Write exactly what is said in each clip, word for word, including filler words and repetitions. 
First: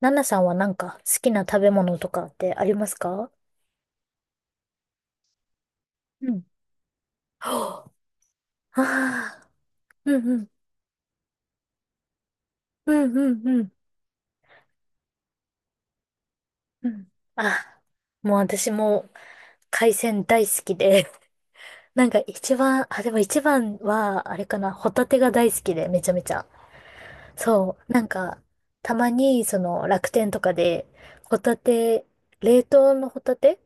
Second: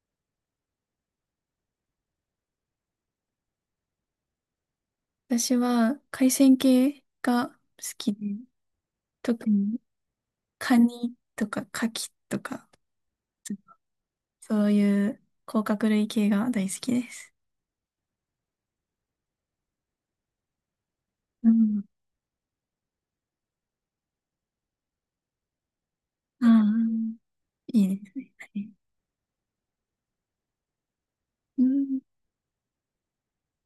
ナナさんはなんか好きな食べ物とかってありますか？私はう海ん。鮮系が好は。きで、あ、特あにーうんうん、カニとかカキとか、うんうんうん。そういう甲殻類系が大好うきん。です。あ、もう私も海鮮大好きで、うん。なんか一番、あ、でも一番は、あれかな、ホタテが大好きで、めちゃめちゃ。ああ、そいいう、なんですね。か、はい。たまに、その、楽天とかで、ホタうん。テ、冷凍のホタテ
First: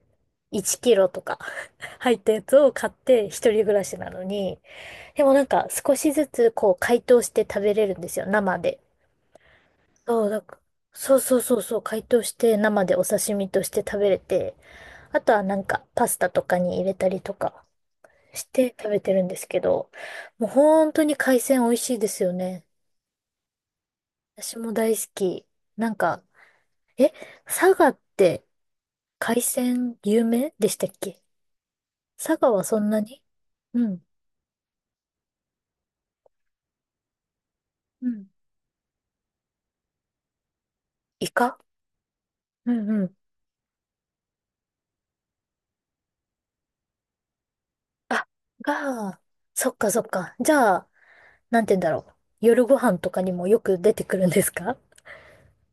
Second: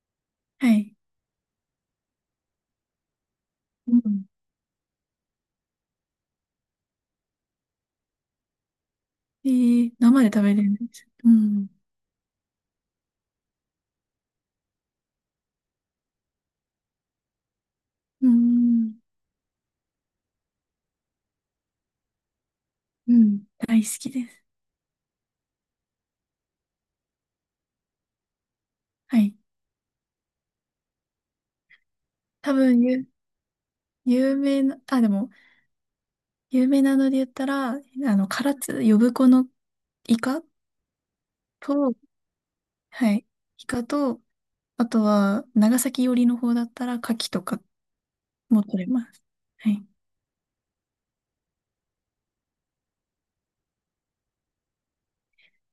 は ?いち キい。ロとか 入ったやつを買って、一人暮らうしなのん。に、でもなんか少しずつこう解凍して食べれるんですよ、生で。えー、生そでう、だ食べから、れるんです。そううそうそうん。そう、解凍して生でお刺身として食べれて、あとはなんかパスタとかに入れたりとかうして食べん。てるんですけど、もう本当に海鮮美味しいですよね。うん。大好きです。私も大好き。なんか、え、佐賀ってはい。海鮮有名でしたっけ？佐賀多はそ分、んなゆ、に。うん。有名な、あ、でも、有名なので言ったら、あうん。の、唐津、呼子のイカイカ。と、うんうはん。い。イカと、あとは、長崎寄りの方だったら、牡蠣とかあ、も取れまが、す。はそっい。かそっか。じゃあ、なんて言うんだろう。夜ご飯とかにもよく出てくるんですか？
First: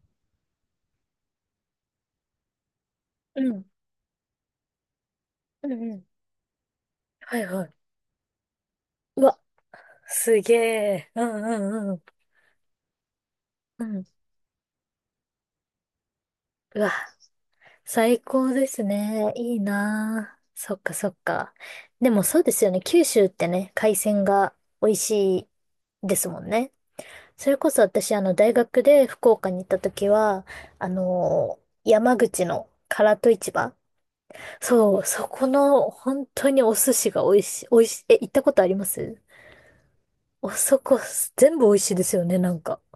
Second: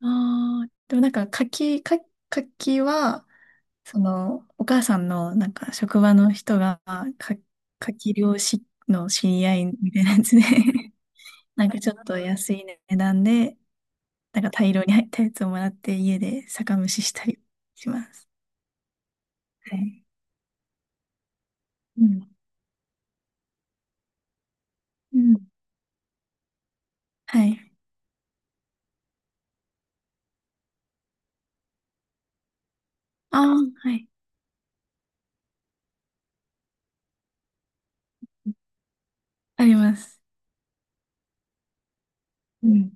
ああ、でもなんか、牡蠣、か牡蠣は、うん。その、お母さんの、なんうんか、う職ん。場の人が、かはいはい。牡蠣漁師のう知わ、り合いみたいなやつすで げ え。うんなんかうんちうょん。っと安い値段で、うん。なんか大量に入ったやつをもらって、家で酒う蒸わ、ししたりしま最す。高ですね。いいはい。なあ。そっかそっか。うでもん。そうですよね。九州ってね、海鮮が美味うん。しいですもんね。はそれい。こそ私、あの、大学で福岡に行った時は、あのー山口の唐戸あ市あ、場。はい。そう、そこの本当にお寿司が美味しい、美味しい、え、行ったことあります？あります。おそこ、全部美味しいですよね、なんうか。ん。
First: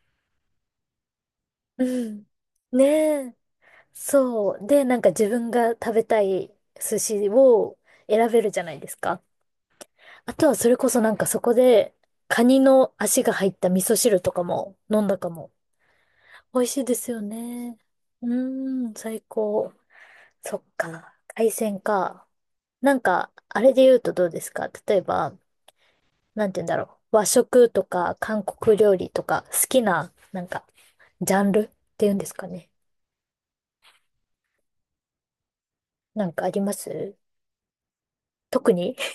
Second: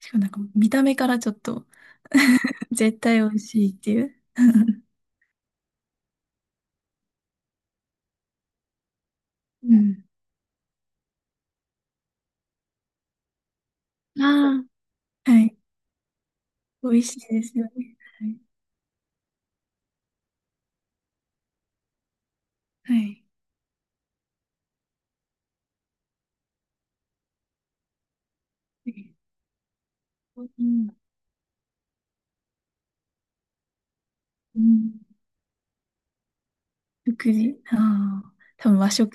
しかもなんか見た目からちょっとうん。ね絶対美え。味しいっていう。そう。で、なんか自分が食べたい寿司を選べるじゃないですか。うん。あとはそれこそなんかそこで、カニの足が入った味噌汁とかあも飲んだかあ、はも。い。美味しい美で味すしよいですよね。ね。うはーん、最高。そっか。海鮮か。なんい。か、あれで言うとどうですか、例えば、なんて言うんだろう。和食とか韓国は料理い。とか好きな、なうんかん。ジャンルっていうんですかね。うん。なんかあります？食事。ああ、多特に。 分和 食、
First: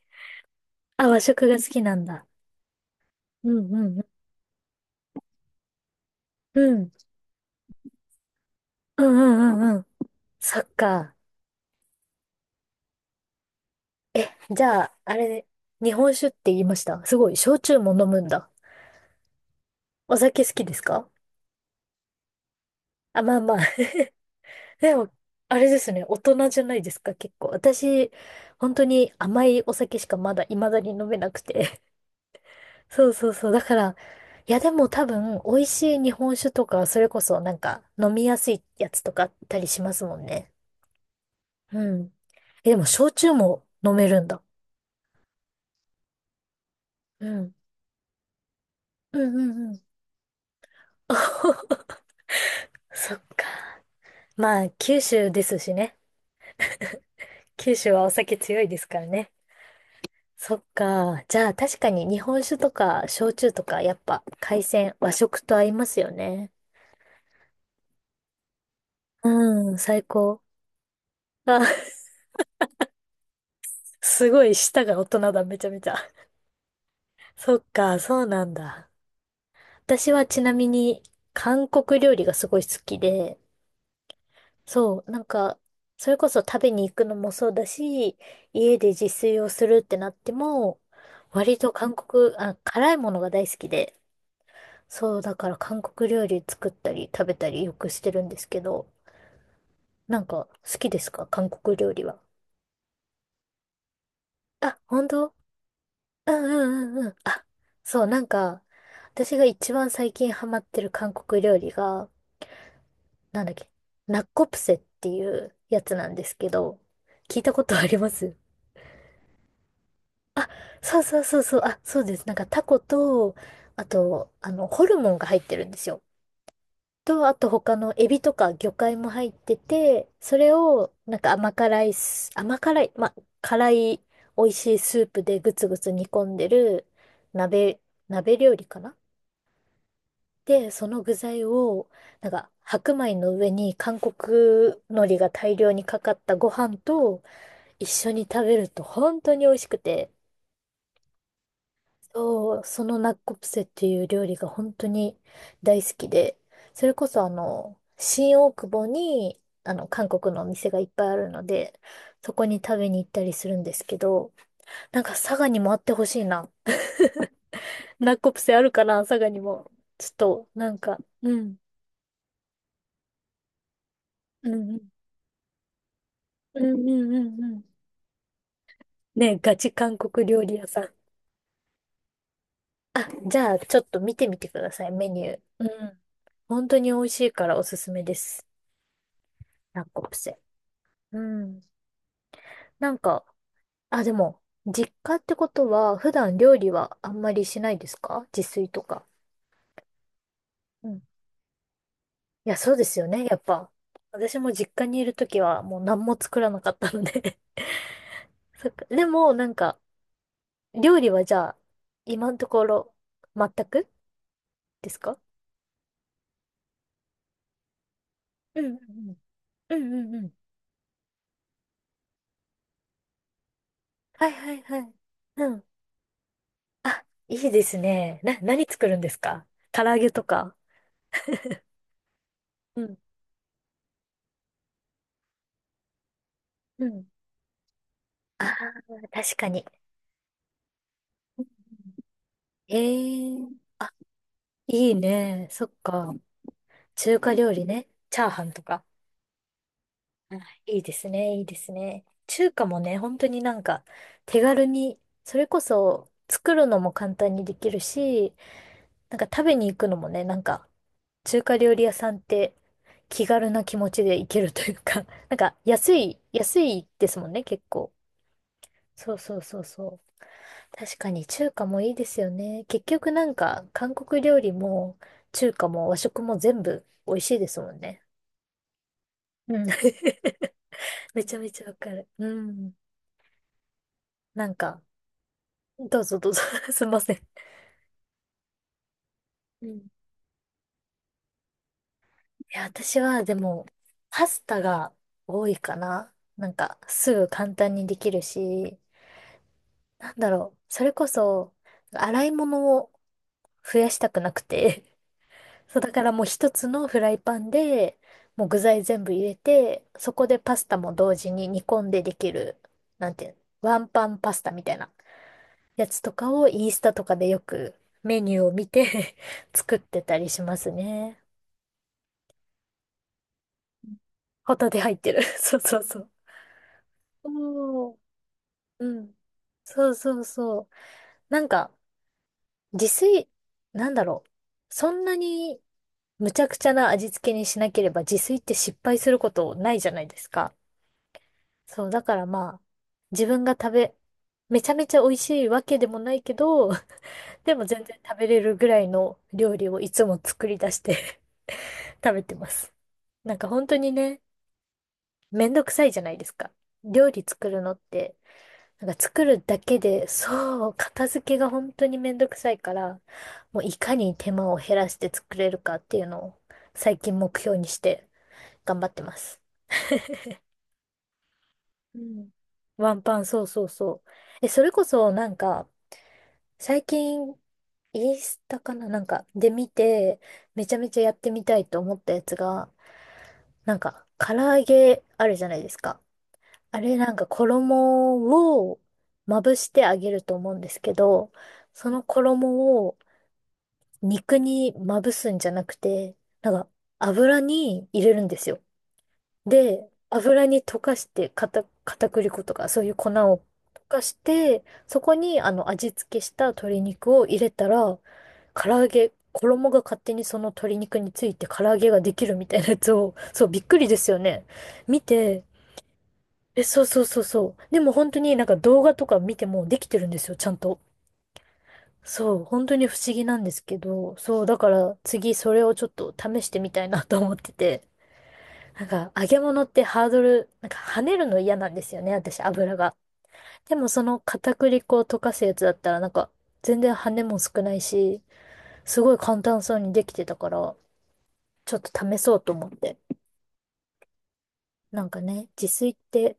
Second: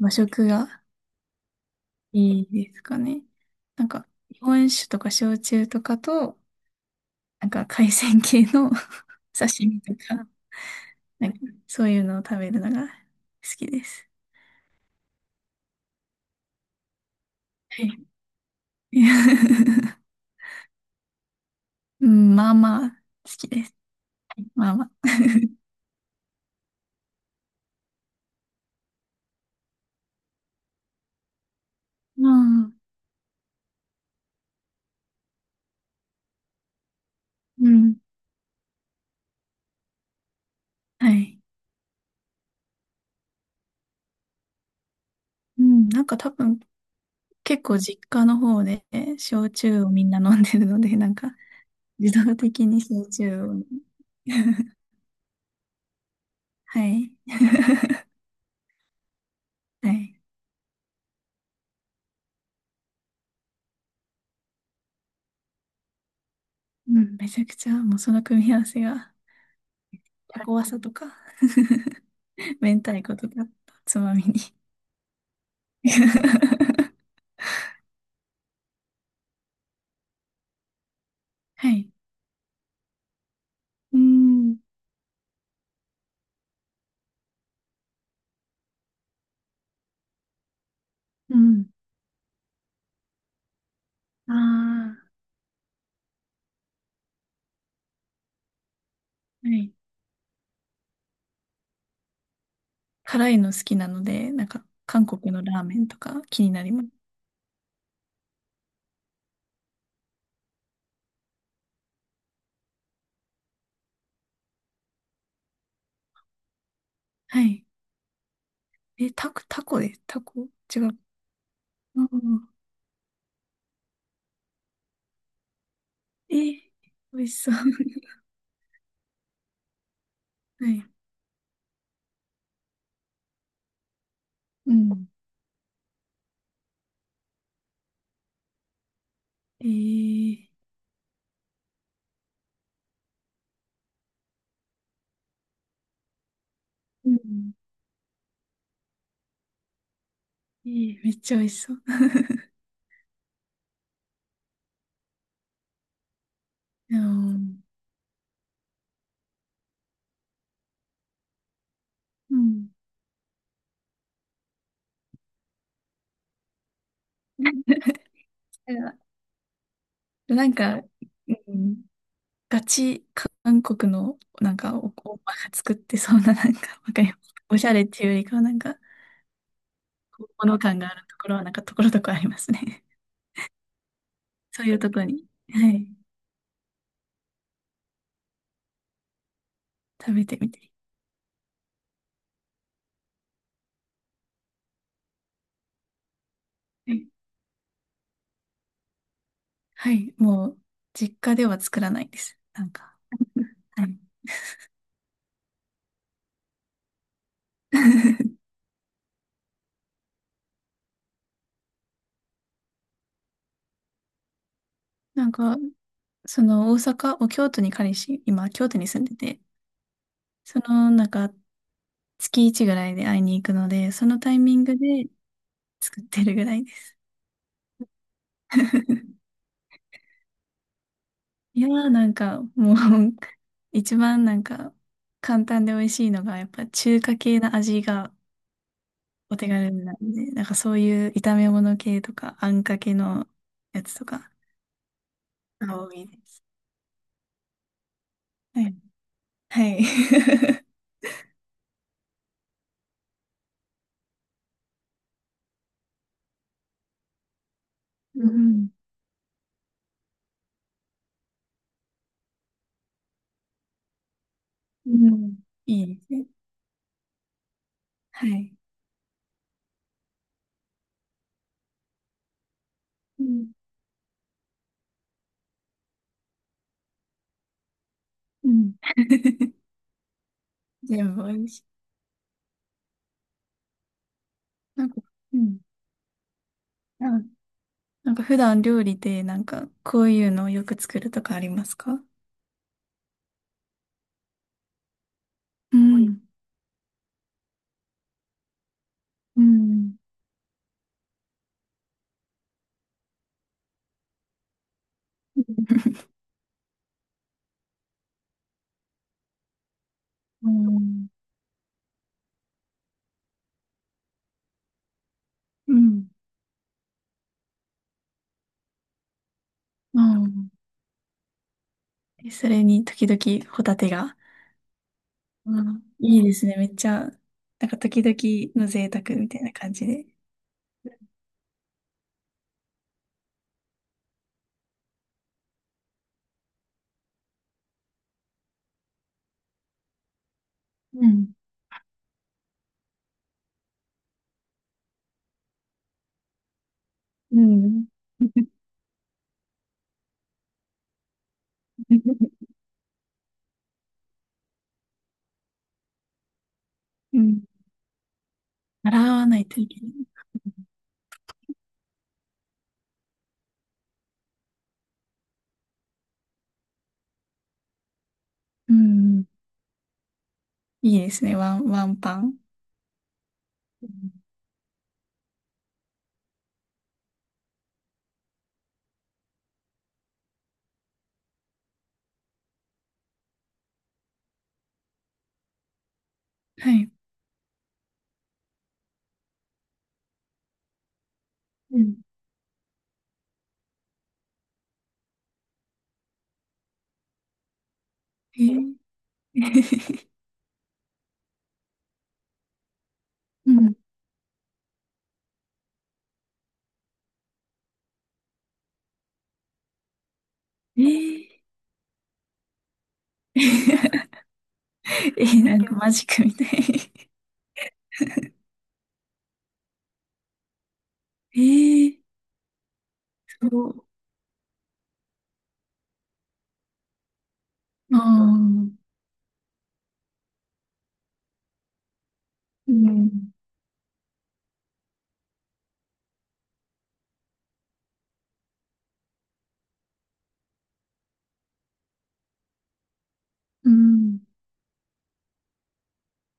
和食があ、和食が好きなんだ。いいですかね。うんなうんんか、日本酒とか焼酎とかと、うん。うん。なんか海鮮系の うんう んう刺んう身ん。とか、そっか。なんかそういうのを食べるのが好きです。じゃあ、あれ、日本酒って言いました。すごい、焼酎はもい。飲むんだ。お酒好きですか？うん、まあまあ、あ、好まあきまあ。です。ま あまあ。でも、あれですね、大人じゃないですか、結構。私、本当に甘いお酒しかまだ、未だに飲めなくて。ああ、そうそうそう。だから、いやでも多分、美味しい日本酒とか、それこそなんうか、ん。飲みやすいやつとかあったりしますもんね。はい。うん。え、でも、焼酎も飲めるんだ。うん、なんか多分、うん。結構実家の方でうん焼うんう酎ん。をみんな飲んでるので、なんか 自動的に焼そっ酎か。を。まあ、九州ですしね。はい。九州はお酒強いですからね。はい。そっか。じゃあ、確かに日本酒とか、焼酎とか、やっぱ、海鮮、和食と合いますよね。うん、めちゃくちゃ、もうその組み合わせが、うん、最高。タコワサとか、あ、明太子とか、つまみすに。ごい舌が大人だ、めちゃめちゃ。そっか、そうなんだ。私はちなみに韓はい。国料理がすごい好きで、うん。そう、なんか、それこそ食べに行くのもそうだし、家で自炊をするってなっても、う割ん。と韓国、あ、辛いものが大好きで、あそう、だから韓国料理作ったり食べたりよくしてるんですけど、あ、はい。なんか好きですか韓国料理は？辛いの好きなので、なんか、あ、韓本国当？のラーメンとかうん気になります。うんうんうん。あ、そう、なんか、私が一番最近ハマってる韓国料理が、なんだっけ、ナッコプセっていうやつなんですけど、聞はいたこい。とあります？え、タコ、タコで、タコあ、違う。そうそうそうそう、あ、そううです。なんかん。タコと、あと、あの、ホルモンが入ってるんですよ。え、美と、味あしとそう。他のエビとか魚介も入ってて、それはい。を、なんか甘辛いス、甘辛い、ま、辛い美味うしいスん。ープでぐつぐつ煮込んでる鍋、鍋料理かな。えー、で、その具材を、なんか、白米の上に韓国海苔が大量にかかったご飯うとん。一緒に食べると本当に美味しくて、えーめっちゃ美味しそう。そう、そのナッコプセっていう料理が本当に大好きで、そ れあこそあの。の、新大久保に、あの、韓国のお店がいっぱいあるので、そうこにん。食べに行ったりするんですけど、なんか佐賀にもあってほしいな。ナッコプセあるかな、佐賀にも。ちょっでなと、んなんか、か、ううん、ん、ガチ韓国の、なうんか、ん、お、おばが作ってそうな、なんうん、か、わかうりん、まうん、うす。ん、うおん。しゃれっていうよりかは、なんか、ね、ガチ韓国料本理物屋感さん。があるところは、なんか、ところどころありますね。あ、じゃあ、ちょっと見てみて くそうだいうさとい、ころメニに、ュー。うはい、ん。本当に美味しいからおすすめです。ラッコ食プべてセ。みて。うん。なんか、あ、でも、実家ってことは、普段料理ははい、あんまりしないですか、自炊とか。はいもう、うん。い実家では作らないです。や、なんそうでか、すよね、やっぱ。はい。私も実家にいるときは、もう何も作らなかったので。 そっか。でも、なんか、料理はじゃあ、今のところ、全くですか？なんか、その、大阪、お京都に彼氏、今、うん京う都に住んんうでん。て、うんうんうん。その、なんか、月つきいちぐらいで会いに行くので、そのはいタイはミいングはい。でうん。作ってるぐらいです。あ、いいですね。な、何作るんです か？唐揚げとか。いやー、なんか、もう うん。一番なんか、簡単で美味しいのが、やっぱう中ん。華系の味がああ、確おか手に。軽なんで、なんかそういう炒め物系とか、あんかけのええ。やあ、つとか、いいね。そっが多いか。です。中華料理ね。チャーハンとはい。か。はうん。い。いいですね。いいですね。中華もね、本当になんか手軽に、それこそ作るのも簡単にできる うし、ん。なんか食べに行くのもね、なんか中華料理屋さんって気軽な気持ちで行けるといううか、 なん。んかいいで安すい、ね。安いですもんね、結構。はい。そうそうそうそう。確かに中華もいいですよね。結局うなんん。か韓国料理も中華も和食も全部美味しいですもんね。うん。う ん。全め部美ちゃ味めしちい。ゃわかる。うん。なんか、なんか、うん。どうぞどうぞ。 すいません。なんか普段料理でなんうかん。いこういうのをよく作るとかありますか？うや、私はでも、パスタが多いかな。ん。なんか、すぐ簡単にできるし、うん。なんだろう。それこそ、洗い物を増やしたくなくて。そう、だからもう一つのフライパンで、もう具材全部入れて、そこでうパスタもん。同う時に煮込んでできる、なんていうの、ワンパンパスタみたいなやつん。とかをインスタとかでよくメニューを見て 作っうてたりしん。ますね。え、それに時々ホタテが。ホタテ入ってる。そううそうん、そう。いいですね。めっちゃ、なんかおー。時々の贅うん。沢みたいな感じそうで。そうそう。なんか、自炊、なんだろう。そんなにむちゃくちゃな味付けにしなければ自炊って失敗することないじゃないですか。うん。そう、だからまあ、自分が食べ、めちゃめちゃ美味しいわけでもないけど、う でも全ん。然食べれるぐらいの料理をいつも作り出して 食べてます。なんか本当にね、めんどくさいじゃないですか。料う理ん。作るのって、な洗んかわ作なるいとだいけけなで、い。そう、片付けが本当にめんどくさいから、もういかに手間を減らして作れるかっていうのを最近目標にしてう頑張ってまん。す。いいですね。ワン、ワンうパん。ン。ワンパン、そうそううそう。ん。え、それこそなんか、最近、インスタかななんか、で見て、めちゃめちゃやってみたいと思ったやつが、なんか、唐揚げあるじゃないですか。はあい。れなんか衣をまぶしてあげると思うんですけど、うそん。の衣を肉にまぶすんじゃなくて、なんか油に入れるんでえすよ。ー、で、油に溶かして、片、片栗粉とか、そういう粉を溶うん。かして、そこに、あの、味付けした鶏肉を入れたら、唐揚げ、衣が勝手にその鶏え肉につー。 いて唐揚げができるみたいなやつを、そう、びっくりで すよね。見 えて、ー、なんかマジックみたえ、そうそうい。そうそう。でも本当になんか動画とか見てもできてるんですよ、ちゃんと。ええ。そう、本当に不思議なんそですけう。ど、そう、だから次それをちょっと試してみたいなと思ってて。ああ、なんか、揚げ物ってハードル、なんか跳ねるの嫌なんですよね、私、う油が。ん、でもその片栗粉を溶かすやつだったら、なんか、全然跳ねも少ないし、すごい簡単そうにできてたから、ちょっと試そうと思って。うん。なんかね、自炊って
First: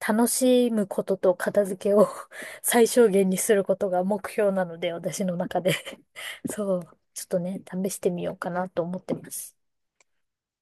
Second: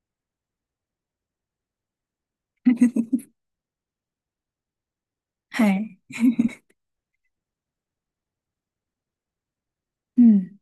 楽しむことと片付けを 最小限 にすることが目標なので、私の中はで。 い。そう、ちょっとね、試してみようかなと思ってます。うん。